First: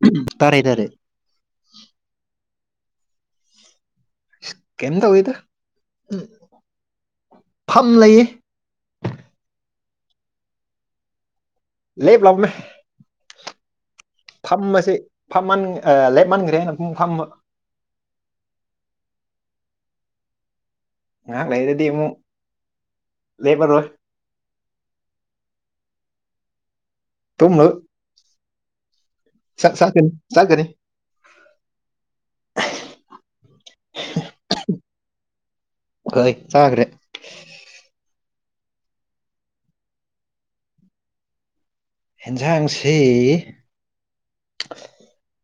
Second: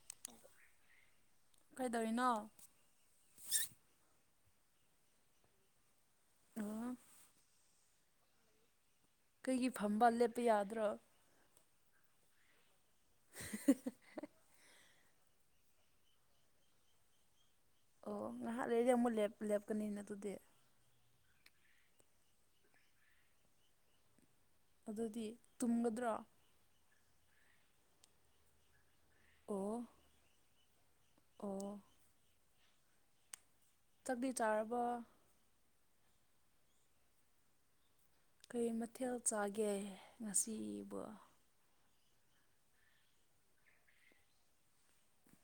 [unintelligible] ꯇꯥꯔꯦ ꯇꯔꯦ ꯀꯩꯗꯧꯔꯤꯅꯣ ꯀꯩꯝ ꯇꯧꯗꯦꯗ ꯎ ꯑꯣ ꯐꯝ ꯂꯩꯌꯦ ꯀꯩꯒꯤ ꯐꯝꯕ ꯂꯦꯞꯄ ꯌꯥꯗ꯭ꯔꯣ ꯂꯦꯕ ꯂꯧꯅꯦ [unintelligible] ꯐꯝꯕꯁꯦ ꯐꯝꯃꯟ ꯑ ꯂꯦꯞꯃꯟꯒ꯭ꯔꯦꯅ ꯑꯃꯨꯛ ꯐꯝꯕ ꯑꯣ ꯉꯥꯍꯥꯛ ꯂꯩꯗꯤ ꯑꯃꯨꯛ ꯂꯦꯞ ꯂꯦꯞꯀꯅꯤꯅ ꯑꯗꯨꯗꯤ ꯉꯍꯥꯛ ꯂꯩꯔꯗꯗꯤ ꯃꯨꯛ ꯂꯦꯄꯔꯣꯏ ꯑꯗꯨꯗꯤ ꯇꯨꯝꯒꯗ꯭ꯔꯣ ꯇꯨꯝ ꯔꯛ ꯑꯣ ꯆꯥꯛ ꯆꯥꯒꯅꯤ ꯆꯥꯒꯅꯤ ꯑꯣ ꯆꯥꯛꯗꯤ ꯆꯥꯔꯕꯣ ꯒꯩ ꯆꯥꯒ꯭ꯔꯦ ꯀꯩ ꯃꯊꯦꯜ ꯆꯥꯒꯦ ꯉꯁꯤꯕꯣ ꯍꯦꯟꯖꯥꯡꯁꯦ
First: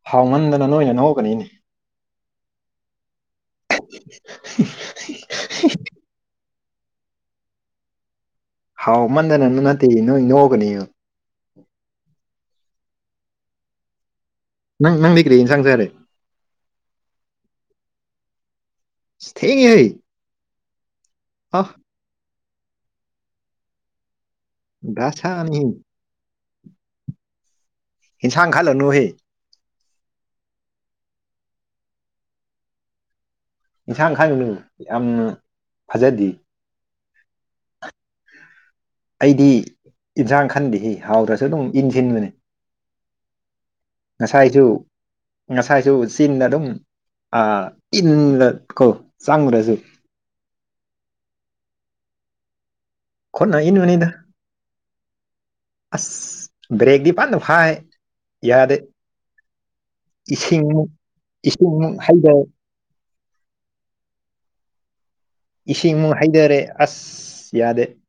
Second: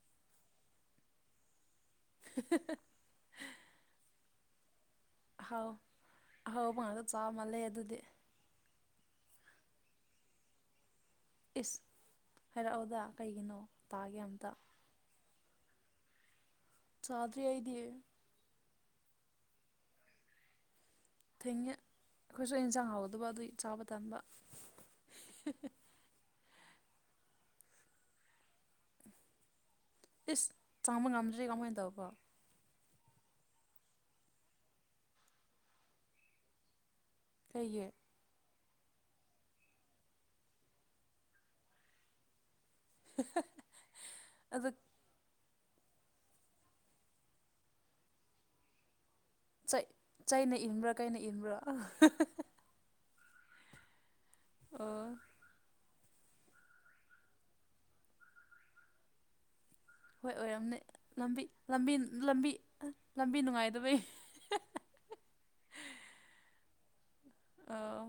ꯍꯥꯎꯃꯟꯗꯅ ꯅꯣꯏꯅ ꯅꯣꯛꯒꯅꯤꯅꯦ [unintelligible] [inaudible] ꯍꯥꯎ ꯑꯍꯥꯎꯕ ꯉꯥꯛꯇ ꯆꯥ ꯃꯥꯜꯂꯦ ꯑꯗꯨꯗꯤ ꯍꯥꯎꯃꯟꯗꯅꯅ ꯅꯠꯇꯦ ꯅꯣꯏ ꯅꯣꯛꯒꯅꯤ ꯏꯁ ꯍꯥꯏꯔꯛꯑꯣꯗ ꯀꯩꯒꯤꯅꯣ ꯇꯥꯒꯦ ꯑꯝꯇ ꯅꯪ ꯅꯪꯗꯤ ꯀ꯭ꯔꯤ ꯏꯟꯁꯥꯡ ꯆꯥꯔꯦ ꯆꯥꯗ꯭ꯔꯤ ꯑꯩꯗꯤ ꯏꯁ ꯊꯦꯡꯉꯤꯍꯩ ꯊꯤꯡꯉꯦ ꯑꯩꯈꯣꯏꯁꯨ ꯏꯟꯁꯥꯡ ꯍꯥꯎꯗꯕ ꯑꯗꯨꯏ ꯆꯥꯕ ꯇꯟꯕ ꯗꯁꯥꯅꯤꯍꯦ ꯏꯟꯁꯥꯡ ꯈꯜꯂꯅꯨꯍꯦ ꯢꯁ ꯆꯪꯕ ꯉꯝꯗ꯭ꯔꯤ ꯀꯃꯥꯏꯟ ꯇꯧꯕ ꯢꯟꯁꯥꯡ ꯈꯥꯢꯔꯨꯅꯨ ꯌꯥꯝꯅ ꯐꯖꯗꯤ ꯀꯩꯒꯤ ꯑꯩꯗꯤ ꯏꯟꯁꯥꯡ ꯈꯟꯗꯦꯍꯦ ꯍꯥꯎꯗ꯭ꯔꯁꯨ ꯑꯗꯨꯝ ꯏꯟꯖꯤꯟꯕꯅꯦ [unintelligible] ꯉꯁꯥꯏꯁꯨ ꯑꯗꯨ ꯉꯁꯥꯏꯁꯨ ꯆꯤꯟꯗ ꯑꯗꯨꯝ ꯑꯥ ꯏꯟꯂ ꯀꯣ ꯆꯪꯉꯨꯔꯖꯨ ꯆꯩ ꯆꯩꯅ ꯏꯟꯕ꯭ꯔꯥ ꯀꯩꯅ ꯏꯟꯕ꯭ꯔꯥ ꯈꯨꯠꯅ ꯏꯟꯕꯅꯤꯗ ꯑꯣ ꯑꯁ ꯕ꯭ꯔꯦꯛꯗꯤ ꯐꯟꯅ ꯐꯥꯏ ꯌꯥꯗꯦ ꯍꯣꯏ ꯑꯣꯏꯔꯝꯅꯤ ꯏꯁꯤꯡꯃꯨꯛ ꯂꯝꯕꯤ ꯂꯝꯕꯤ ꯏꯁꯤꯡꯃꯨꯛ ꯍꯩꯊꯔꯦ ꯂꯝꯕꯤ ꯑꯥ ꯂꯝꯕꯤ ꯅꯨꯡꯉꯥꯏꯗꯕꯩ ꯏꯁꯤꯡ ꯃꯨꯛ ꯍꯩꯗꯔꯦ ꯑꯁ ꯌꯥꯗꯦ ꯑꯥ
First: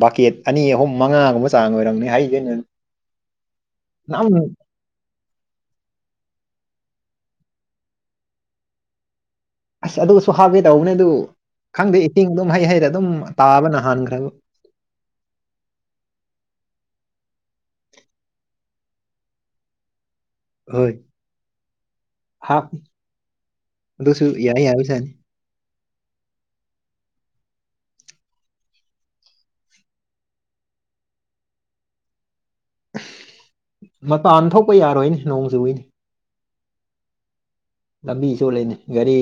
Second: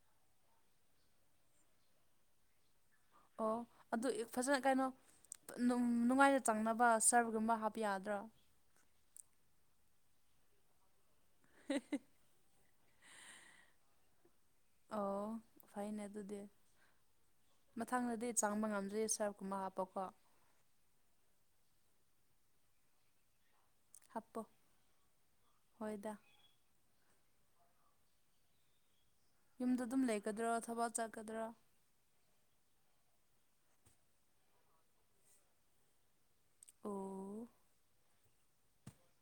ꯕꯥꯀꯦꯠ ꯑꯅꯤ ꯑꯍꯨꯝ ꯃꯉꯥꯒꯨꯝꯕ ꯆꯥꯡ ꯑꯣꯏꯔꯝꯅꯤ ꯍꯩꯗ ꯑꯩꯟ ꯑꯣ ꯑꯗꯨ ꯢ ꯐꯖꯟ ꯀꯩꯅꯣ ꯅꯨꯡ ꯅꯨꯡꯉꯥꯏꯅ ꯆꯪꯅꯕ ꯁ꯭ꯔꯒꯨꯝꯕ ꯍꯥꯞꯄ ꯌꯥꯗ꯭ꯔꯣ ꯑꯁ ꯑꯗꯨꯁꯨ ꯍꯥꯞꯒꯦ ꯇꯧꯕꯅꯦ ꯑꯗꯨ ꯈꯪꯗꯦ ꯏꯇꯤꯡ ꯗꯨꯝ ꯍꯩ ꯍꯩꯔ ꯑꯗꯨꯝ ꯇꯥꯕꯅ ꯍꯥꯟꯈ꯭ꯔꯦꯕ ꯑꯣ ꯐꯩꯅꯦ ꯑꯗꯨꯗꯤ ꯃꯊꯪꯗꯗꯤ ꯆꯪꯕ ꯉꯝꯗ꯭ꯔꯗꯤ ꯁ꯭ꯔꯐꯀꯨꯝꯕ ꯍꯥꯞꯄꯣꯀꯣ ꯍꯣꯏ ꯍꯥꯞ ꯑꯗꯨꯁꯨ ꯍꯥꯞꯄꯣ ꯌꯥꯢ ꯌꯥꯕ ꯖꯥꯠꯅꯤ ꯍꯣꯏꯗ ꯌꯨꯝꯗ ꯗꯨꯝ ꯂꯩꯒꯗ꯭ꯔꯣ ꯊꯕꯛ ꯆꯠꯀꯗ꯭ꯔꯥ ꯃꯄꯥꯟ ꯊꯣꯛꯄ ꯌꯥꯔꯣꯏꯅꯦ ꯅꯣꯡ ꯆꯨꯏꯅꯤ ꯑꯣ ꯂꯝꯕꯤ ꯆꯣꯠꯂꯦꯅꯦ ꯒꯥꯔꯤ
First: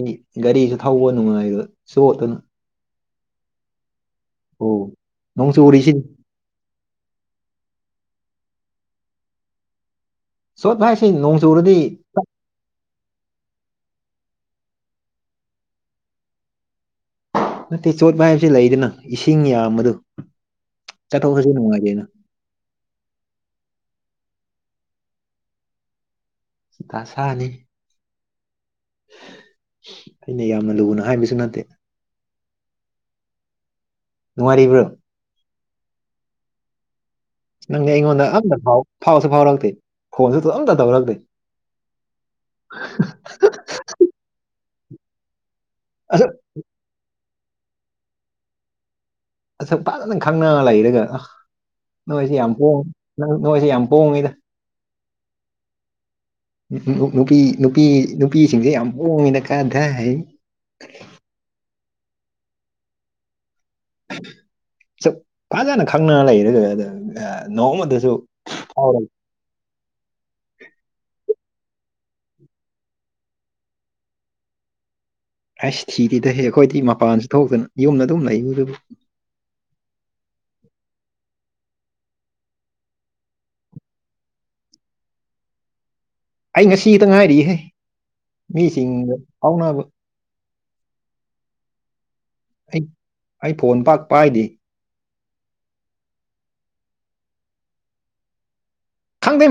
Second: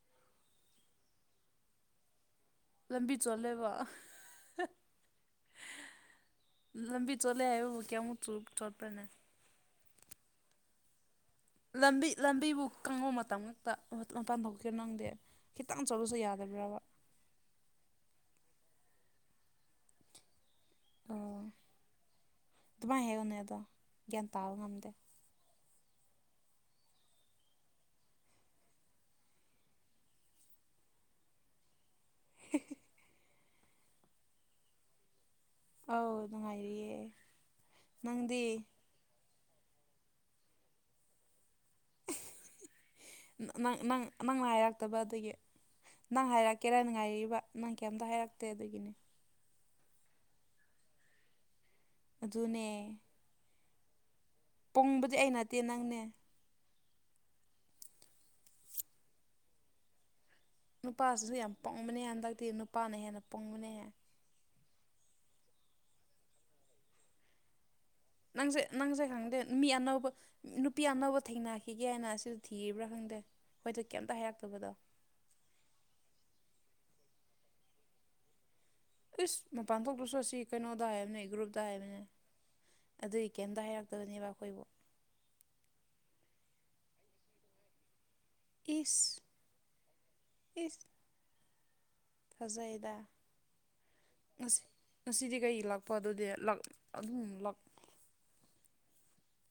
ꯒꯥꯔꯤꯖꯨ ꯊꯧꯕ ꯅꯨꯡꯉꯥꯏꯔꯣꯢ ꯆꯣꯠꯇꯅ ꯂꯝꯕꯤ ꯆꯣꯠꯂꯦꯕ ꯑꯣ ꯅꯣꯡ ꯆꯨꯔꯤꯁꯤ ꯂꯝꯕꯤ ꯆꯣꯠꯂꯦ ꯍꯥꯏꯕꯕꯨ ꯀ꯭ꯌꯥꯃꯨꯛ ꯆꯨ ꯆꯣꯠꯄ꯭ꯔꯅꯦ ꯆꯣꯠꯄ ꯍꯥꯏꯁꯦ ꯅꯣꯡ ꯆꯨꯨꯔꯗꯤ ꯂꯝꯕꯤ ꯂꯝꯕꯤꯕꯨ ꯀꯪꯕ ꯃꯇꯝ ꯉꯛꯇ ꯑꯟ ꯃꯄꯥꯟ ꯊꯣꯛꯀꯦ ꯅꯪꯗꯤ ꯈꯤꯇꯪ ꯆꯣꯠꯂꯁꯨ ꯌꯥꯗꯕ꯭ꯔꯕ ꯅꯠꯇꯦ ꯆꯣꯠꯄ ꯍꯥꯏꯕꯁꯤ ꯂꯩꯗꯅ ꯏꯁꯤꯡ ꯌꯥꯝꯕꯗꯨ ꯆꯠꯊꯣꯛ ꯆꯠꯁꯨ ꯅꯨꯡꯉꯥꯏꯇꯦꯅ ꯗꯨꯃꯥꯏ ꯍꯥꯢꯌꯣꯅꯦꯗꯣ ꯒ꯭ꯌꯥꯟ ꯇꯥꯕ ꯉꯝꯗꯦ ꯗꯥꯁꯥꯅꯤ ꯑꯩꯅ ꯌꯥꯝꯅ ꯂꯨꯅ ꯍꯥꯏꯕꯁꯨ ꯅꯠꯇꯦ [unintelligible] ꯅꯨꯡꯉꯥꯢꯔꯤꯕ꯭ꯔꯣ ꯑꯧ ꯅꯨꯡꯉꯥꯏꯔꯤꯌꯦ ꯅꯪꯗꯤ ꯑꯩꯉꯣꯟꯗ ꯑꯝꯇ ꯐꯥꯎ ꯐꯥꯎꯁꯨ ꯐꯥꯎꯔꯛꯇꯦ ꯐꯣꯟꯁꯨ ꯑꯝꯇ ꯇꯧꯔꯛꯇꯦ [unintelligible] ꯅꯥ ꯅꯪ ꯅꯪ ꯅꯪꯅ ꯍꯥꯏꯔꯛꯇꯕ ꯑꯗꯨꯒꯤ ꯅꯪ ꯑꯁꯨꯛ ꯍꯥꯏꯔꯛ ꯀꯦꯔꯟ ꯉꯥꯏꯔꯤꯕ ꯅꯪ ꯀꯩꯝꯇ ꯍꯥꯏꯔꯛꯇꯦ ꯑꯗꯨꯒꯤꯅꯤ ꯑꯁꯨꯛ ꯐꯥꯖꯅ ꯈꯪꯅꯥ ꯂꯩꯔꯒ ꯑꯥ ꯅꯣꯏꯁꯤ ꯌꯥꯝ ꯑꯗꯨꯅꯦ ꯄꯣꯡ ꯅꯪ ꯅꯣꯏꯁꯤ ꯌꯥꯝ ꯄꯣꯡꯉꯤꯗ ꯄꯣꯡꯕꯗꯤ ꯑꯩ ꯅꯠꯇꯦ ꯅꯪꯅꯦ ꯅꯨ ꯅꯨ ꯅꯨꯄꯤ ꯅꯨꯄꯤ ꯅꯨꯄꯤꯁꯤꯡꯁꯦ ꯌꯥꯝ ꯍꯣꯡꯉꯤꯗ ꯀꯗꯥꯢꯍꯤ ꯅꯨꯄꯥꯁꯤꯁꯨ ꯌꯥꯝ ꯄꯣꯡꯕꯅꯦ ꯍꯟꯗꯛꯇꯤ ꯅꯨꯄꯥꯅ ꯍꯦꯟꯅ ꯄꯣꯡꯕꯅꯦ ꯆꯞ ꯐꯥꯖꯅ ꯈꯪꯅ ꯂꯩꯔꯒ ꯑꯥ ꯅꯣꯡꯃꯗꯁꯨ ꯅꯪꯁꯦ ꯐꯥꯎꯔꯛ ꯅꯪꯁꯦ ꯈꯪꯗꯦ ꯃꯤ ꯑꯅꯧꯕ ꯅꯨꯄꯤ ꯑꯅꯧꯕ ꯊꯦꯡꯅꯈꯤꯒꯦꯅ ꯑꯁꯤꯁꯨ ꯊꯤꯔꯤꯕ꯭ꯔꯥ ꯈꯪꯗꯦ ꯑꯩꯈꯣꯏꯗ ꯀꯩꯝꯇ ꯍꯥꯏꯔꯛꯇꯕꯗꯣ ꯑꯩꯁ ꯊꯤꯗꯦꯗꯍꯦ ꯑꯈꯣꯏꯗꯤ ꯃꯄꯥꯟꯁꯨ ꯊꯣꯛꯇꯅ ꯌꯨꯝꯗ ꯑꯗꯨꯝ ꯂꯩꯕꯗꯨꯕꯨ ꯎꯏꯁ ꯃꯄꯥꯟ ꯊꯣꯛꯇꯔꯁꯨ ꯁꯤ ꯀꯩꯅꯣꯗ ꯍꯥꯏꯕꯅꯦ ꯒ꯭ꯔꯨꯞꯇ ꯍꯥꯏꯕꯅꯦ ꯑꯗꯨꯏ ꯀꯩꯝꯇ ꯍꯥꯏꯔꯛꯇꯕꯅꯦꯕ ꯑꯈꯣꯏꯕꯨ ꯑꯩ ꯉꯁꯤ ꯉꯥꯇ ꯉꯥꯏꯔꯤꯍꯦ ꯃꯤꯁꯤꯡꯗ ꯏꯁ ꯐꯥꯎꯅꯕ ꯏꯁ ꯐꯖꯩꯗ ꯑꯩ ꯐꯣꯟ ꯄꯥꯛ ꯄꯥꯥꯏꯗꯦ ꯉꯁꯤ ꯉꯁꯤꯗꯤ ꯀꯩꯒꯤ ꯂꯥꯛꯄ ꯑꯗꯨꯗꯤ ꯂꯥꯛ ꯑꯗꯨꯝ ꯂꯥꯛ ꯈꯪꯗꯦ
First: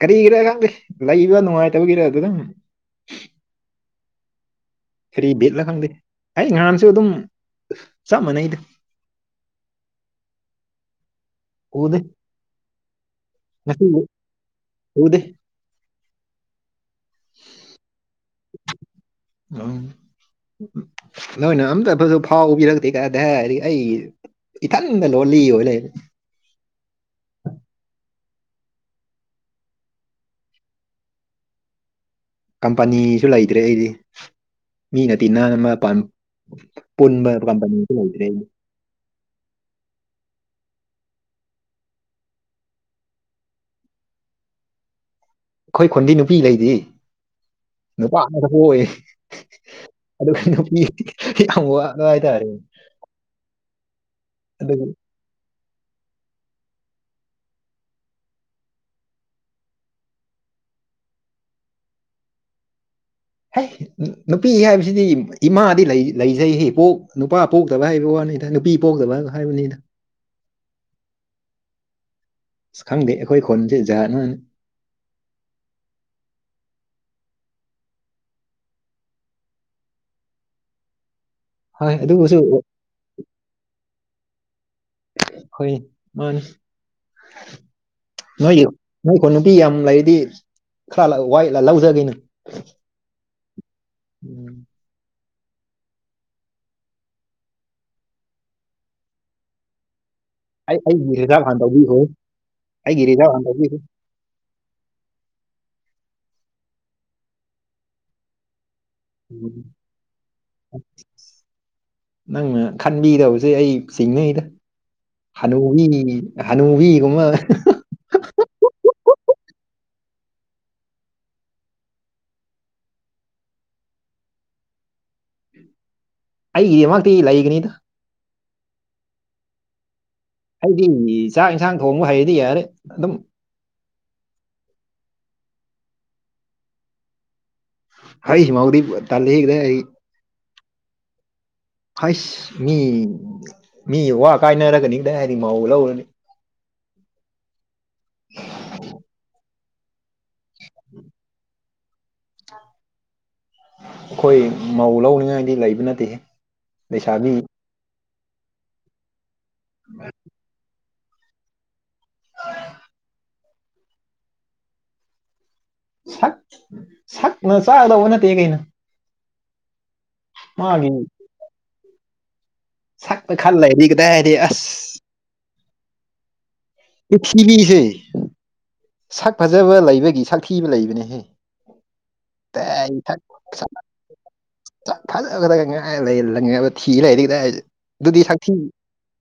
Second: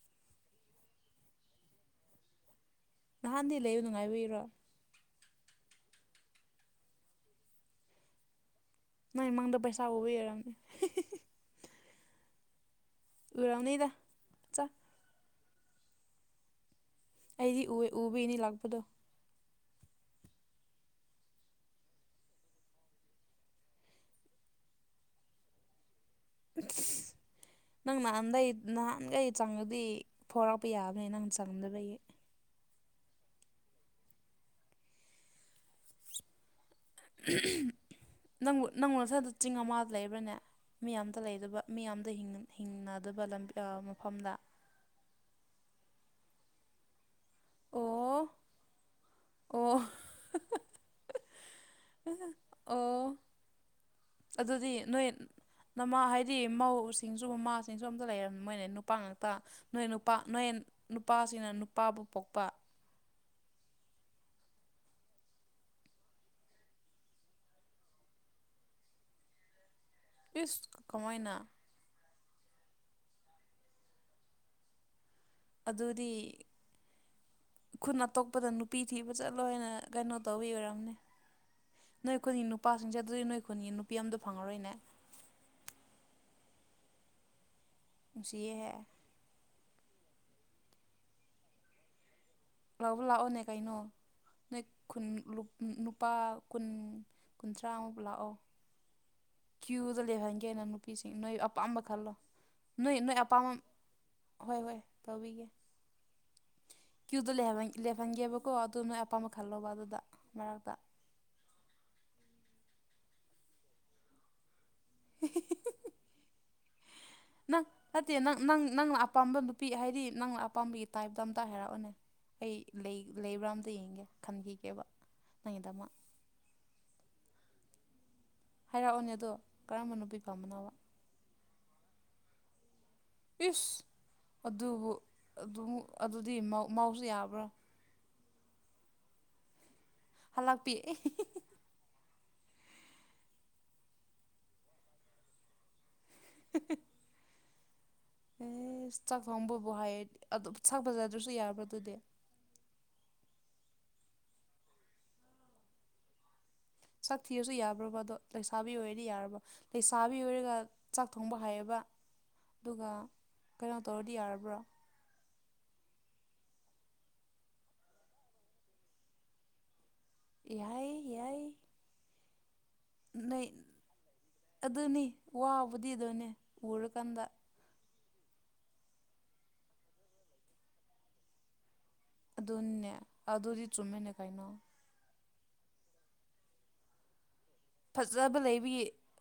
ꯀꯔꯤꯒꯤꯔ ꯈꯪꯗꯦ ꯂꯩꯕ ꯅꯨꯡꯉꯥꯏꯇꯕꯒꯤꯔ ꯑꯗꯨ ꯗꯨꯝ ꯅꯍꯥꯟꯗꯤ ꯂꯩꯕ ꯅꯨꯡꯉꯥꯏꯕꯒꯤꯔꯣ ꯀꯔꯤ ꯕꯤꯠꯂ ꯈꯪꯗꯦ ꯑꯩ ꯉꯍꯥꯟꯁꯨ ꯑꯗꯨꯝ ꯆꯞ ꯃꯥꯟꯅꯩꯗ ꯅꯪ ꯃꯪꯗ ꯄꯩꯁꯥ ꯎꯕꯥ ꯑꯣꯏꯔꯝꯅꯤ ꯎꯗꯦ ꯎꯔꯝꯅꯤꯗ ꯉꯁꯤꯗꯤ ꯆꯥ ꯎꯗꯦ ꯑꯩꯗꯤ ꯎ ꯎꯕꯩꯅꯤ ꯂꯥꯛꯄꯗꯣ ꯎꯝ ꯅꯣꯏꯅ ꯑꯝꯇ ꯐꯖ ꯐꯥꯎꯕꯤꯔꯛꯇꯦ ꯀꯥꯏꯗꯥꯒꯤ ꯑꯩ ꯏꯊꯟꯇꯥ ꯂꯣꯜꯂꯤ ꯑꯣꯏ ꯂꯩꯔꯦ [unintelligible] ꯅꯪ ꯅꯍꯥꯟꯗꯩ ꯅꯍꯥꯟꯒꯩ ꯆꯪꯉꯗꯤ ꯐꯥꯎꯔꯛꯄ ꯌꯥꯕꯅꯦ ꯅꯪꯅ ꯆꯪꯗꯕꯒꯤ ꯀꯝꯄꯅꯤꯁꯨ ꯂꯩꯇ꯭ꯔꯦ ꯑꯩꯗꯤ ꯃꯤꯅ ꯇꯤꯟꯅ ꯑꯃ ꯄ ꯅꯪꯕꯨ ꯅꯪꯕꯨ ꯅꯊꯟꯇ ꯆꯤꯡ ꯑꯃꯗ ꯂꯩꯕ꯭ꯔꯅꯦ ꯃꯤ ꯑꯃꯇꯥ ꯂꯩꯇꯕ ꯃꯤ ꯑꯃꯗ ꯍꯤꯡꯅꯗꯕ ꯂꯝ ꯃꯐꯝꯂꯥ ꯑꯈꯣꯏ ꯈꯨꯟꯗꯤ ꯅꯨꯄꯤ ꯂꯩꯗꯤ ꯅꯨꯄꯥ ꯑꯣ ꯉꯥꯛꯇ ꯄꯣꯛꯑꯦ ꯑꯣ ꯑꯗꯨꯒꯤ ꯅꯨꯄꯤ ꯌꯥꯝ ꯋꯥ ꯑꯣ ꯑꯗꯨꯗꯤ ꯑꯗꯨꯒꯤ ꯅꯣꯏ ꯅꯃꯥ ꯍꯥꯏꯗꯤ ꯃꯧꯁꯤꯡꯁꯨ ꯃꯃꯥꯁꯤꯡꯁꯨ ꯑꯝꯇ ꯂꯩꯔꯝꯃꯣꯏꯅꯦ ꯅꯨꯄꯥ ꯉꯥꯛꯇ ꯅꯣꯏ ꯅꯨꯄꯥ ꯅꯣꯏ ꯅꯨꯄꯥꯁꯤꯡꯅ ꯅꯨꯄꯥꯕꯨ ꯄꯣꯛꯄ ꯍꯩ ꯅꯨꯄꯤ ꯍꯥꯏꯕꯁꯤꯗꯤ ꯏꯃꯥꯗꯤ ꯂꯩꯖꯩ ꯍꯦ ꯄꯣꯛ ꯅꯨꯄꯥ ꯄꯣꯛꯇꯕ ꯍꯥꯏꯕ ꯋꯥꯅꯤ ꯑꯦ ꯅꯨꯄꯤ ꯄꯣꯛꯇꯕ ꯍꯥꯏꯕꯅꯤꯗ ꯏꯁ ꯀꯃꯥꯏꯅ ꯑꯁ ꯈꯪꯗꯦ ꯑꯩꯈꯣꯏ ꯈꯨꯟꯁꯦ ꯖꯥꯠ ꯑꯃꯅꯤ ꯑꯗꯨꯗꯤ ꯈꯨꯟ ꯑꯇꯣꯞꯄꯗ ꯅꯨꯄꯤ ꯊꯤꯕ ꯆꯠꯂꯣ ꯍꯥꯏꯅ ꯀꯩꯅꯣ ꯇꯧꯕꯤ ꯑꯣꯏꯔꯝꯅꯤ ꯍꯣꯏ ꯅꯣꯏ ꯑꯗꯨꯕꯨꯁꯨ ꯈꯨꯟꯒꯤ ꯅꯨꯄꯥꯥꯁꯤꯡꯁꯦ ꯑꯗꯨꯗꯤ ꯅꯣꯏ ꯈꯨꯟꯒꯤ ꯅꯨꯄꯤ ꯑꯝꯇ ꯐꯪꯉꯔꯣꯏꯅꯦ ꯍꯣꯏ ꯃꯥꯅꯤ ꯅꯣꯏꯌꯨ ꯅꯨꯡꯁꯤꯌꯦꯍꯦ ꯅꯣꯢ ꯈꯨꯟ ꯅꯨꯄꯤ ꯌꯥꯝ ꯂꯩꯔꯗꯤ ꯈꯔ ꯂꯧ ꯋꯥꯏ ꯂꯧꯖꯒꯦꯅꯦ ꯂꯧꯕ ꯂꯥꯛꯑꯣꯅꯦ ꯀꯩꯅꯣ ꯎꯝ ꯅꯣꯏ ꯈꯨꯟ ꯂꯨꯞ ꯎꯝ ꯅꯨꯄꯥ ꯀꯨꯟ ꯀꯨꯟꯊ꯭ꯔꯥꯃꯨꯛ ꯂꯥꯛꯑꯣ ꯀ꯭ꯌꯨꯗ ꯂꯩꯍꯟꯒꯦꯅ ꯅꯪ ꯑꯩ ꯑꯩꯒꯤ ꯅꯨꯄꯤꯁꯤꯡ ꯅꯣꯏ ꯔꯤꯖꯥꯕ ꯍꯥꯟꯅ ꯑꯄꯥꯝꯕ ꯇꯧꯕꯤꯈꯣ ꯈꯜꯂꯣ ꯅꯣꯏ ꯑꯩꯒꯤ ꯅꯣꯏ ꯔꯤꯖꯥꯕ ꯍꯥꯟꯅ ꯑꯄꯥꯝꯕ ꯇꯧꯕꯤꯈꯣ ꯍꯣꯏ ꯍꯣꯏ ꯇꯧꯕꯤꯒꯦ ꯀ꯭ꯌꯨꯗ ꯂꯦꯞꯍꯟ ꯂꯦꯞꯍꯟꯒꯦꯕꯀꯣ ꯑꯗꯨ ꯅꯣꯏ ꯑꯄꯥꯝꯕ ꯎꯝ ꯈꯜꯂꯣꯕꯥ ꯑꯗꯨꯗ ꯃꯔꯛꯇ ꯅꯪꯅ ꯈꯟꯕꯤꯗꯕꯁꯦ ꯑꯩ ꯆꯤꯡꯅꯩꯗ ꯍꯅꯨꯕꯤꯅꯤꯅꯤꯅꯦ ꯍꯅꯨꯕꯤꯒꯨꯝꯕ ꯅꯪ ꯅꯠꯇꯦ ꯅꯪ ꯅꯪ ꯅꯪꯅ ꯑꯄꯥꯝꯕ ꯅꯨꯄꯤ ꯍꯥꯏꯗꯤ ꯅꯪꯅ ꯑꯄꯥꯝꯕꯒꯤ ꯇꯥꯏꯞꯇ ꯑꯝꯇ ꯍꯥꯏꯔꯛꯑꯣꯅꯦ ꯑꯩ ꯂꯩ ꯂꯩꯕ꯭ꯔꯥ ꯑꯝꯇ ꯌꯦꯡꯒꯦ ꯈꯟꯕꯤꯒꯦꯕ ꯅꯪꯒꯤꯗꯃꯛ ꯑꯩ ꯗꯃꯛꯇꯤ ꯂꯩꯒꯅꯤꯗ ꯍꯥꯏꯔꯛꯑꯣꯅꯦ ꯑꯗꯣ ꯀꯔꯝꯕ ꯅꯨꯄꯤ ꯄꯥꯝꯕꯅꯣ ꯑꯩꯗꯤ ꯆꯥꯛ ꯏꯟꯁꯥꯡ ꯊꯣꯡꯕ ꯍꯩꯔꯗꯤ ꯌꯥꯔꯦ ꯑꯗꯨꯝ ꯏꯁ ꯑꯗꯨꯕꯨ ꯑꯗꯨꯝ ꯑꯗꯨꯗꯤ ꯃꯧ ꯃꯧꯁꯨ ꯌꯥꯕ꯭ꯔꯥ ꯍꯩꯁ ꯃꯧꯗꯤ ꯇꯜꯂꯤꯍꯦ ꯀꯗꯥꯢꯗꯒꯤ ꯍꯥꯜꯂꯛꯄꯤ ꯑꯦ ꯍꯦ ꯍꯦ ꯍꯥꯢꯁ ꯃꯤ ꯃꯤ ꯋꯥ ꯀꯥꯏꯅꯔꯒꯅꯤꯗ ꯍꯥꯏꯗꯤ ꯃꯧ ꯂꯧꯔꯗꯤ [unintelligible] ꯑꯦ ꯆꯥꯛ ꯊꯣꯡꯕꯕꯨ ꯍꯥꯏꯌꯦ ꯑꯗꯨ ꯆꯥꯛ ꯐꯖꯗ꯭ꯔꯁꯨ ꯌꯥꯕ꯭ꯔꯥ ꯑꯗꯨꯗꯤ ꯑꯩꯈꯣꯏ ꯃꯧ ꯂꯧꯅꯤꯡꯉꯥꯏꯗꯤ ꯂꯩꯕ ꯅꯠꯇꯦꯍꯦ ꯁꯛ ꯂꯩꯁꯥꯕꯤ ꯊꯤꯔꯁꯨ ꯌꯥꯕ꯭ꯔꯣꯕ ꯑꯗꯣ ꯂꯩꯁꯥꯕꯤ ꯑꯣꯏꯔꯗꯤ ꯌꯥꯔꯕꯣ ꯂꯩꯁꯥꯕꯤ ꯑꯣꯏꯔꯒ ꯆꯥꯛ ꯊꯣꯡꯕ ꯍꯥꯏꯌꯦꯕ ꯑꯗꯨꯒ ꯀꯩꯅꯣ ꯇꯧꯔꯗꯤ ꯌꯥꯔꯕ꯭ꯔꯣ ꯁꯛ ꯁꯛꯅ ꯆꯥꯒꯗꯧꯕ ꯅꯠꯇꯦ ꯀꯩꯅꯣ ꯌꯥꯏ ꯃꯥꯒꯤ ꯌꯥꯏ ꯁꯛꯇ ꯅꯣꯏ ꯈꯜ ꯂꯩꯔꯗꯤ ꯀꯗꯥꯏꯗꯤ ꯑꯗꯨꯅꯤ ꯑꯁ ꯋꯥꯕꯨꯗꯤ ꯑꯗꯨꯅꯦ ꯎꯔꯀꯥꯟꯗ ꯄ꯭ꯔꯤꯊꯤꯕꯤꯁꯦ ꯁꯛ ꯐꯖꯕ ꯂꯩꯕꯒꯤ ꯁꯛꯊꯤꯕ ꯂꯩꯕꯅꯦꯍꯦ ꯀꯗꯥꯏ ꯑꯗꯨꯅꯦ ꯑꯗꯨꯗꯤ ꯆꯨꯝꯃꯦꯅꯦ ꯀꯩꯅꯣ ꯐꯖꯕꯗ ꯉꯥꯏ ꯂꯩ ꯂꯪꯕ ꯊꯤ ꯂꯩꯔꯗꯤ ꯀꯗꯥꯢꯗꯩ ꯐꯖꯕ ꯂꯩꯕꯤ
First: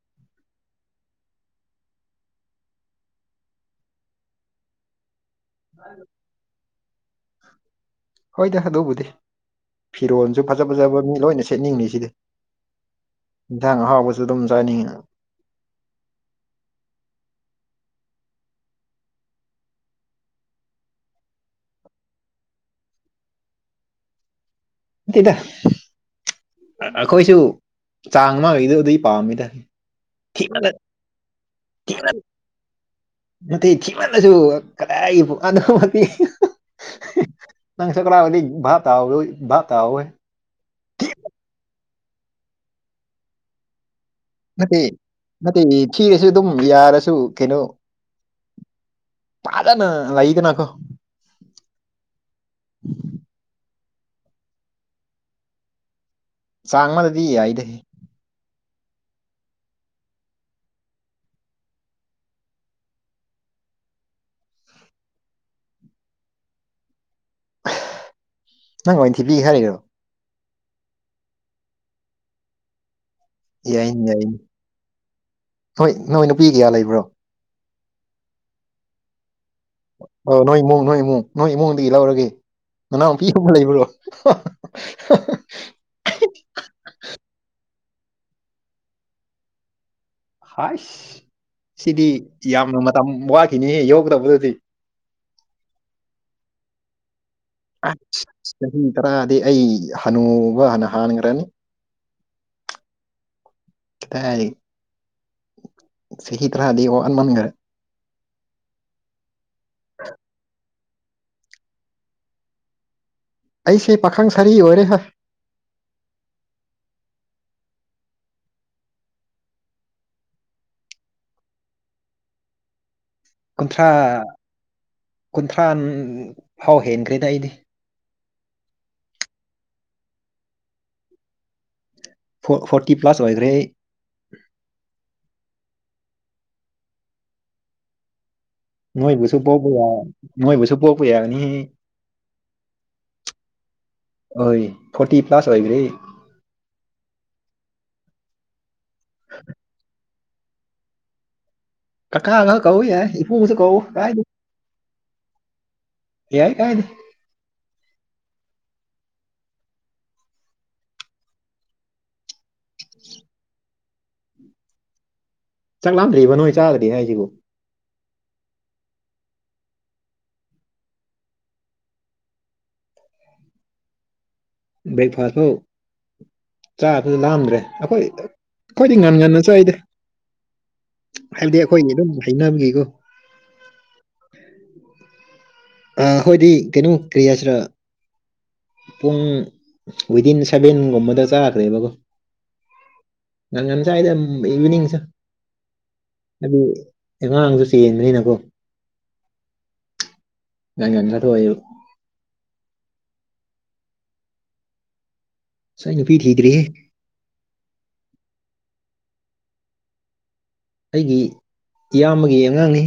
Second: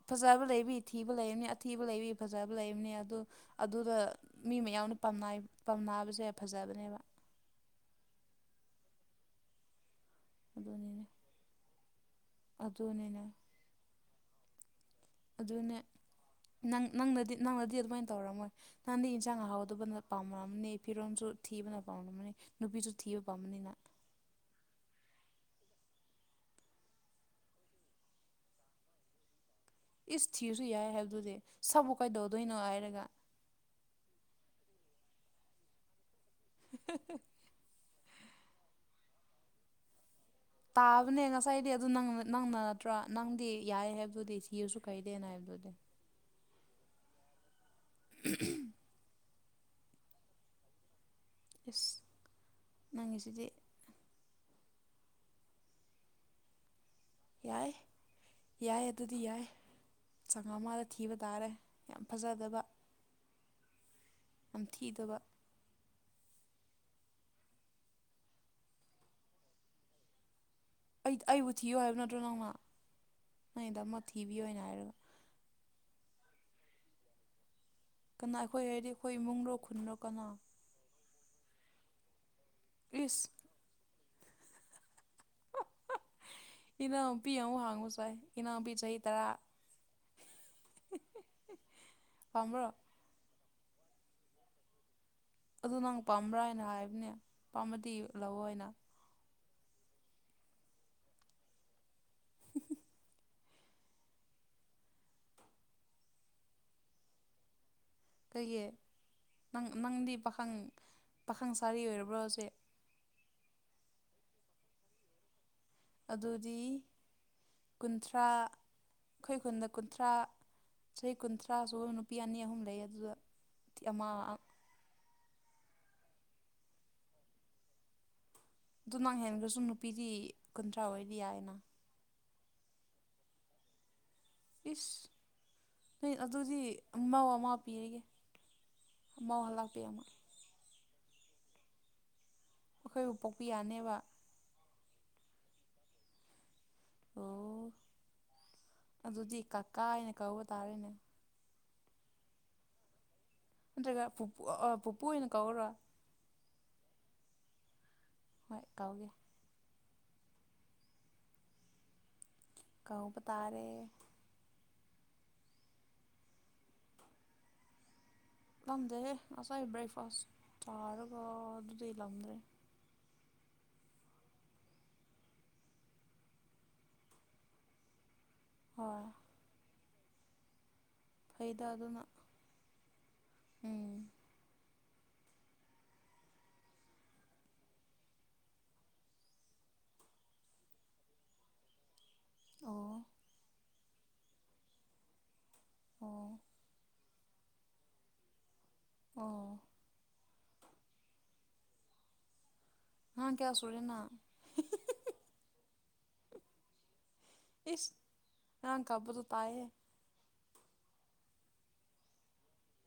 ꯐꯖꯕ ꯂꯩꯕꯤ ꯊꯤꯕ ꯂꯩꯅꯤ ꯑꯊꯤꯕ ꯂꯩꯕꯤ ꯐꯖꯕ ꯂꯩꯝꯅꯤ ꯑꯗꯨ ꯑꯗꯨꯗ ꯃꯤ ꯃꯌꯥꯝꯅ ꯄꯤꯝꯅꯩ ꯄꯥꯝꯅꯕꯁꯦ ꯐꯖꯕꯅꯦꯕ ꯍꯣꯏꯗ ꯑꯗꯨꯕꯨꯗꯤ ꯐꯤꯔꯣꯟ ꯁꯨ ꯐꯖ ꯐꯖꯕ ꯑꯗꯨꯅꯤꯅꯦ ꯃꯤ ꯂꯣꯏꯅ ꯁꯦꯠꯅꯤꯡꯉꯤ ꯁꯤꯗꯤ ꯑꯗꯨꯅꯤꯅꯦ ꯏꯟꯁꯥꯡ ꯑꯍꯥꯎꯕꯁꯨ ꯑꯗꯨꯝ ꯆꯥꯅꯤꯡꯉꯤ ꯑꯗꯨꯅꯦ ꯅꯪ ꯅꯪꯅꯗꯤ ꯅꯪꯅꯗꯤ ꯑꯗꯨꯃꯥꯏ ꯇꯧꯔꯝꯃꯣꯏ ꯅꯪꯗꯤ ꯢꯟꯁꯥꯡ ꯑꯍꯥꯎꯇꯕꯅ ꯄꯥꯝꯔꯝꯅꯤ ꯐꯤꯔꯣꯝꯁꯨ ꯊꯤꯕꯅ ꯄꯥꯝꯔꯝꯅꯤ ꯅꯨꯄꯤꯁꯨ ꯊꯤꯕ ꯄꯥꯝꯕꯅꯤꯅ ꯇꯦꯗ ꯑꯥ ꯑꯈꯣꯏꯁꯨ ꯆꯥꯡ ꯃꯥꯒꯤꯗꯨꯏ ꯄꯥꯝꯃꯤꯗ ꯏꯁ ꯊꯤꯔꯁꯨ ꯊꯤꯃꯜꯂ ꯌꯥꯏ ꯍꯥꯏꯕꯗꯨꯗꯤ ꯁꯥꯕꯨ ꯊꯤꯃꯜ ꯀꯩꯗꯧꯗꯣꯏꯅꯣ ꯍꯥꯏꯔꯒ ꯅꯠꯇꯦ ꯊꯤꯃꯜꯂꯁꯨ ꯀꯗꯥꯏ ꯄꯅꯣ [unintelligible] [unintelligible] ꯅꯪ ꯁꯀ꯭ꯔꯥ ꯑꯣꯏꯂꯤ ꯚꯥꯞ [unintelligible] ꯚꯥꯞ ꯇꯥꯑꯣꯏ ꯇꯥꯕꯅꯦ ꯉꯁꯥꯏꯗꯤ ꯑꯗꯨ ꯅꯪ ꯅꯪꯅ ꯅꯠꯇ꯭ꯔꯣ ꯅꯪꯗꯤ ꯌꯥꯏ ꯍꯥꯏꯕꯗꯤ ꯅꯠꯇꯦ ꯅꯠꯇꯦ ꯊꯤꯔꯁꯨ ꯑꯗꯨꯝ ꯌꯥꯔꯁꯨ ꯀꯩꯅꯣ [unintelligible] ꯄꯥꯗꯅ ꯂꯩ ꯗꯅꯥꯀꯣ ꯑꯁ ꯅꯪꯉꯤꯁꯤꯗꯤ ꯆꯥꯡ ꯑꯃꯗꯗꯤ ꯌꯥꯏꯗꯦ ꯌꯥꯏ ꯌꯥꯏ ꯑꯗꯨꯗꯤ ꯌꯥꯏ ꯆꯥꯉ ꯑꯃꯗ ꯊꯤꯕ ꯇꯥꯔꯦ ꯌꯥꯝ ꯐꯖꯗꯕ ꯌꯥꯝ ꯊꯤꯗꯕ ꯅꯪ ꯑꯣꯏ ꯊꯤꯕꯤ ꯍꯥꯏꯔꯤꯔꯣ ꯑꯩ ꯑꯩꯕꯨ ꯊꯤꯌꯨ ꯍꯥꯏꯕ ꯅꯠꯇ꯭ꯔꯣ ꯅꯧꯅ ꯌꯥꯏꯅꯤ ꯌꯥꯏꯅꯤ ꯍꯥꯏꯔꯒ ꯍꯣꯏ ꯅꯣꯏ ꯅꯨꯄꯤ ꯀꯌꯥ ꯂꯩꯕ꯭ꯔꯣ ꯀꯅꯥ ꯑꯩꯈꯣꯏ ꯍꯥꯏꯔꯗꯤ ꯑꯩꯈꯣꯏ ꯏꯃꯨꯡꯔꯣ ꯈꯨꯟꯔꯣ ꯀꯅꯥ ꯅꯣꯏꯃꯨꯡ ꯅꯣꯏꯃꯨꯡ ꯅꯣꯏ ꯏꯃꯨꯡꯗꯒꯤ ꯂꯧꯔꯒꯦ ꯏꯁ ꯅꯅꯥꯎꯄꯤꯒꯨꯝꯕ ꯂꯩꯕ꯭ꯔꯣ [unintelligible] [unintelligible] ꯏꯅꯥꯎꯄꯤ ꯑꯃꯨꯛ ꯍꯥꯡꯉꯨ ꯁꯥꯏ ꯏꯅꯥꯎꯨꯄꯤ ꯆꯍꯤ ꯇꯔꯥ ꯍꯥꯏꯁ ꯁꯤꯗꯤ ꯄꯥꯝꯕ꯭ꯔꯣ ꯌꯥꯝꯅ ꯃꯇꯝ ꯋꯥꯈꯤꯅꯤꯍꯦ ꯌꯧꯗꯕꯗꯨꯗꯤ ꯑꯗꯨ ꯅꯪ ꯄꯥꯝꯕ꯭ꯔꯥ ꯍꯥꯏꯅ ꯍꯥꯏꯕꯅꯦ ꯄꯥꯝꯕꯗꯤ ꯑꯁ ꯂꯧꯑꯣ ꯍꯥꯏꯅ ꯆꯍꯤ ꯇꯔꯥꯗꯤ ꯑꯩ ꯍꯅꯨꯕ ꯍꯥꯟꯅ ꯍꯥꯟꯒꯔꯅꯤ꯫ ꯀꯗꯥꯢ ꯆꯍꯤ ꯇꯔꯥꯗꯤ ꯋꯥꯠꯃꯟꯒꯔꯦ ꯀꯩꯒꯤ ꯅꯪ ꯅꯪꯗꯤ ꯄꯥꯈꯪ ꯄꯥꯈꯪ ꯁꯥꯔꯤ ꯑꯣꯢꯔꯕ꯭ꯔꯣ ꯍꯧꯖꯤꯛ ꯑꯩꯁꯦ ꯄꯥꯈꯪ ꯁꯥꯔꯤ ꯑꯣꯢꯔꯦ ꯍ ꯑꯗꯨꯗꯤ ꯀꯨꯟꯊ꯭ꯔꯥ ꯑꯩꯈꯣꯢ ꯈꯨꯟꯗ ꯀꯨꯟꯊ꯭ꯔꯥ ꯆꯍꯤ ꯀꯨꯟꯊ꯭ꯔꯥꯁꯨꯕ ꯅꯨꯄꯤ ꯑꯅꯤ ꯑꯍꯨꯝ ꯂꯩꯌꯦ ꯑꯗꯨꯗ ꯀꯨꯟꯊ꯭ꯔꯥ ꯑꯃ ꯀꯨꯟꯊ꯭ꯔꯥ ꯐꯥꯎ ꯍꯦꯟꯈ꯭ꯔꯦꯗ ꯑꯩꯗꯤ ꯑꯗꯨ ꯅꯪ ꯍꯦꯟꯈ꯭ꯔꯁꯨ ꯅꯨꯄꯤꯗꯤ ꯀꯨꯟꯊ꯭ꯔꯥ ꯑꯣꯢꯗꯤ ꯌꯥꯢꯅ ꯐꯣ ꯐꯣꯔꯇꯤ ꯄ꯭ꯂꯁ ꯑꯣꯢꯒꯔꯦ ꯑꯩ ꯏꯁ ꯑꯗꯨꯗꯤ ꯃꯧ ꯑꯃ ꯄꯤꯔꯒꯦ ꯅꯣꯢꯕꯨꯁꯨ ꯃꯧ ꯄꯣꯛꯄ ꯍꯜꯂꯛꯄꯤ ꯌꯥ ꯑꯃ ꯅꯣꯢꯕꯨꯁꯨ ꯄꯣꯛꯄ ꯌꯥꯔꯅꯤꯍꯦ ꯑꯈꯣꯢꯕꯨ ꯄꯣꯛꯄ ꯌꯥꯅꯤꯕ ꯍꯣꯢ ꯐꯣꯔꯇꯤ ꯄ꯭ꯂꯥꯁ ꯑꯣꯢꯒꯔꯦ ꯑꯣ ꯑꯗꯨꯗꯤ ꯀꯥꯀꯥ ꯍꯥꯢꯅ ꯀꯧꯕ ꯇꯥꯔꯦꯅꯦ ꯀꯥꯀꯥ ꯉꯥꯛ ꯀꯧꯕ ꯌꯥꯢ ꯑꯗꯨ ꯑꯣꯢꯒ ꯄꯨꯄꯨ ꯑꯥ ꯄꯨꯄꯨ ꯑꯣꯢꯅ ꯀꯧꯔꯣ ꯌꯥꯢ ꯀꯥꯢꯗꯦ ꯍꯣꯢ ꯀꯧꯒꯦ ꯀꯧꯕ ꯇꯥꯔꯦ ꯆꯥꯛ ꯂꯥꯝꯗ꯭ꯔꯤꯕ ꯅꯣꯢ ꯆꯥꯗ꯭ꯔꯤ ꯍꯥꯢꯁꯤꯕꯨ ꯂꯥꯝꯗꯦꯍꯦ ꯉꯁꯥꯢ ꯕ꯭ꯔꯦꯛꯐꯥꯁ ꯆꯥꯔꯒ ꯑꯗꯨꯗꯩ ꯂꯥꯝꯗ꯭ꯔꯦ ꯕ꯭ꯔꯦꯛꯐꯥꯁ ꯐꯥꯎ ꯆꯥꯕꯁꯨ ꯂꯥꯝꯗ꯭ꯔꯦ ꯑꯩꯈꯣꯢ ꯑꯩꯈꯣꯢꯗꯤ ꯍꯣꯏ ꯉꯟ ꯉꯟꯅ ꯆꯥꯢꯗ ꯍꯥꯢꯕꯗꯤ ꯐꯩꯗ ꯑꯩꯈꯣꯢꯅꯤ ꯑꯗꯨꯅ ꯑꯗꯨꯝ ꯍꯩꯅꯝꯒꯤꯀꯣ ꯎꯝ ꯑꯥ ꯑꯩꯈꯣꯢꯗꯤ ꯀꯩꯅꯣ ꯀꯔꯤ ꯍꯥꯢꯁꯤꯔ ꯄꯨꯡ ꯋꯤꯗꯤꯟ ꯁꯚꯦꯟꯒꯨꯝꯕꯗ ꯆꯥꯈ꯭ꯔꯦꯕꯀꯣ ꯑꯣ ꯉꯟꯉꯟ ꯆꯥꯢꯗ ꯏꯚꯤꯅꯤꯡꯁꯨ ꯑꯣ ꯍꯥꯢꯗꯤ ꯑꯉꯥꯡꯁꯨ ꯆꯦꯟꯕꯅꯤꯅꯀꯣ ꯑꯣ ꯉꯟ ꯉꯟ ꯆꯊꯣꯛꯑꯕꯥ ꯑꯉꯥꯡ ꯀꯌꯥ ꯁꯨꯔꯦ ꯅꯪ ꯑꯁ ꯑꯩ ꯅꯨꯄꯤ ꯊꯤꯗ꯭ꯔꯤꯍꯦ ꯏꯁ ꯑꯉꯥꯡ ꯀꯞꯄꯗꯨ ꯇꯥꯢꯌꯦ ꯑꯩꯒꯤ ꯏꯌꯥꯝꯕꯒꯤ ꯑꯉꯥꯡꯅꯦ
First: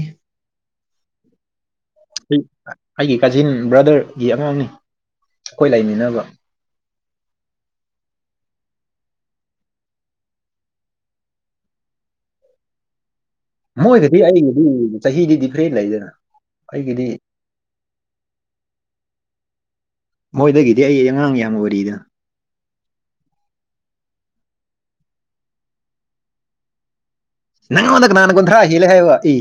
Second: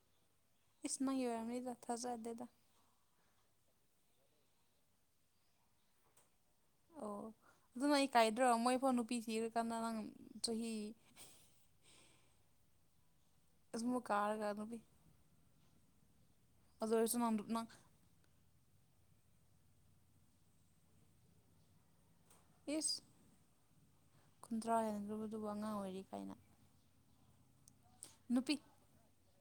ꯏꯁ ꯅꯪꯒꯤ ꯑꯣꯢꯔꯝꯅꯤꯗ ꯑꯩꯒꯤ ꯀꯥꯖꯤꯟ ꯕ꯭ꯔꯗꯔꯒꯤ ꯑꯉꯥꯡꯅꯤ ꯑꯩꯈꯣꯢ ꯂꯩꯃꯤꯟꯅꯕ ꯑꯣ ꯑꯗꯨ ꯅꯪ ꯏꯀꯥꯢꯗ꯭ꯔꯣ ꯃꯣꯢ ꯐꯥꯎ ꯅꯨꯄꯤ ꯊꯤꯔꯀꯥꯟꯗ ꯅꯪ ꯆꯍꯤ ꯑꯁꯨꯃꯨꯛ ꯃꯣꯢꯗꯗꯤ ꯀꯥꯔꯒ ꯑꯩꯒꯤꯗꯤ ꯅꯨꯄꯤ ꯆꯍꯤꯗꯤ ꯗꯤꯐ꯭ꯔꯦꯟ ꯂꯩꯗꯅ ꯑꯩꯒꯤꯗꯤ ꯐꯖꯔꯁꯨ ꯅꯪꯕꯨ ꯅꯪ ꯃꯣꯢꯗꯒꯤꯗꯤ ꯑꯩ ꯑꯉꯥꯡ ꯌꯥꯝ ꯑꯣꯢꯔꯤꯗ ꯏꯁ ꯀꯨꯟꯊ꯭ꯔꯥ ꯍꯦꯟꯗ꯭ꯔꯣꯕꯗꯨꯕꯨ ꯑꯉꯥꯡ ꯑꯣꯢꯔꯤ ꯀꯥꯢꯅ ꯅꯪꯉꯣꯟꯗ ꯀꯅꯥꯅ ꯀꯨꯟꯊ꯭ꯔꯥ ꯍꯦꯜꯂꯦ ꯍꯥꯏꯕꯥ ꯑꯦ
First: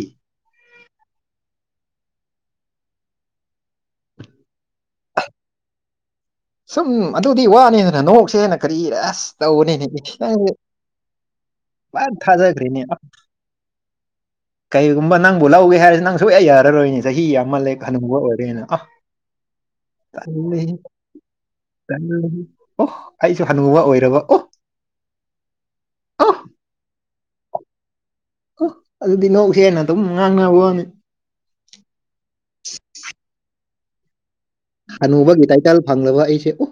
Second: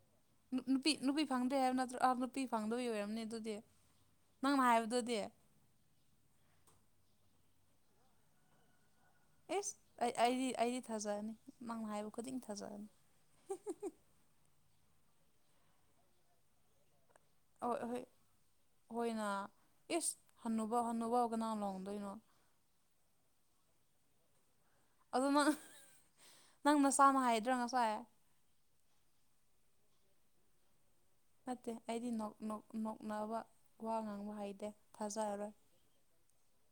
ꯅꯨ ꯅꯨꯄꯤ ꯅꯨꯄꯤ ꯐꯪꯗ꯭ꯔꯦ ꯍꯥꯏꯕ ꯅꯠꯇ꯭ꯔꯣ ꯑꯥ ꯅꯨꯄꯤ ꯐꯪꯗꯨꯏ ꯑꯣꯏꯔꯝꯅꯤ ꯗꯨꯗꯤ ꯅꯪꯅ ꯍꯥꯏꯕꯗꯨꯗꯤ ꯁꯨꯝ ꯑꯗꯨꯗꯤ ꯋꯥꯅꯤꯗꯅ ꯅꯣꯛꯁꯦꯅ ꯀꯔꯤ ꯑꯁ ꯏꯁ ꯇꯧꯕꯅꯤꯅꯦ ꯅꯪꯁꯦ ꯑꯩ ꯑꯩꯗꯤ ꯊꯥꯖꯅꯤ ꯅꯪꯅ ꯍꯥꯢꯕ ꯐꯖꯅ ꯈꯨꯗꯤꯡ ꯊꯥꯖꯈ꯭ꯔꯦꯅꯦ ꯊꯥꯖꯒꯅꯤ ꯑ ꯀꯩꯒꯨꯝꯕ ꯅꯪꯕꯨ ꯂꯧꯒꯦ ꯍꯥꯢꯔ ꯅꯪ ꯁꯨꯛꯌꯥ ꯌꯥꯔꯔꯣꯢꯅꯦ ꯆꯍꯤ ꯌꯥꯝ ꯑꯥ ꯑꯍꯣꯢ ꯍꯣꯢꯅ ꯢꯁ ꯇꯜꯂꯦꯍꯦ ꯍꯟꯅꯨꯕꯧ ꯍꯟꯅꯨꯕꯧ ꯀꯅꯥꯂꯣ [unintelligible] ꯑꯣ ꯑꯩꯁꯨ ꯍꯅꯨꯕ ꯑꯣꯢꯔꯕ ꯑꯣ ꯑꯗꯨ ꯅꯪ ꯑꯣ ꯅꯪ ꯅꯁꯥꯅ ꯍꯥꯢꯗ꯭ꯔꯥ ꯉꯁꯥꯢ ꯑꯣ ꯑꯗꯨꯗꯤ ꯅꯣꯛꯁꯦꯟꯅ ꯑꯗꯨꯝ ꯉꯥꯡꯅꯕ ꯋꯥꯅꯤ ꯅꯠꯇꯦ ꯑꯩꯗꯤ ꯅꯣꯛ ꯅꯣꯛ ꯅꯣꯛꯅꯕ ꯋꯥ ꯉꯥꯡꯕ ꯍꯩꯇꯦ ꯊꯥꯖꯔꯔꯣꯏ ꯍꯥꯅꯨꯕꯒꯤ ꯇꯥꯏꯇꯜ ꯐꯪꯂꯕ ꯑꯩꯁꯦ ꯑꯣ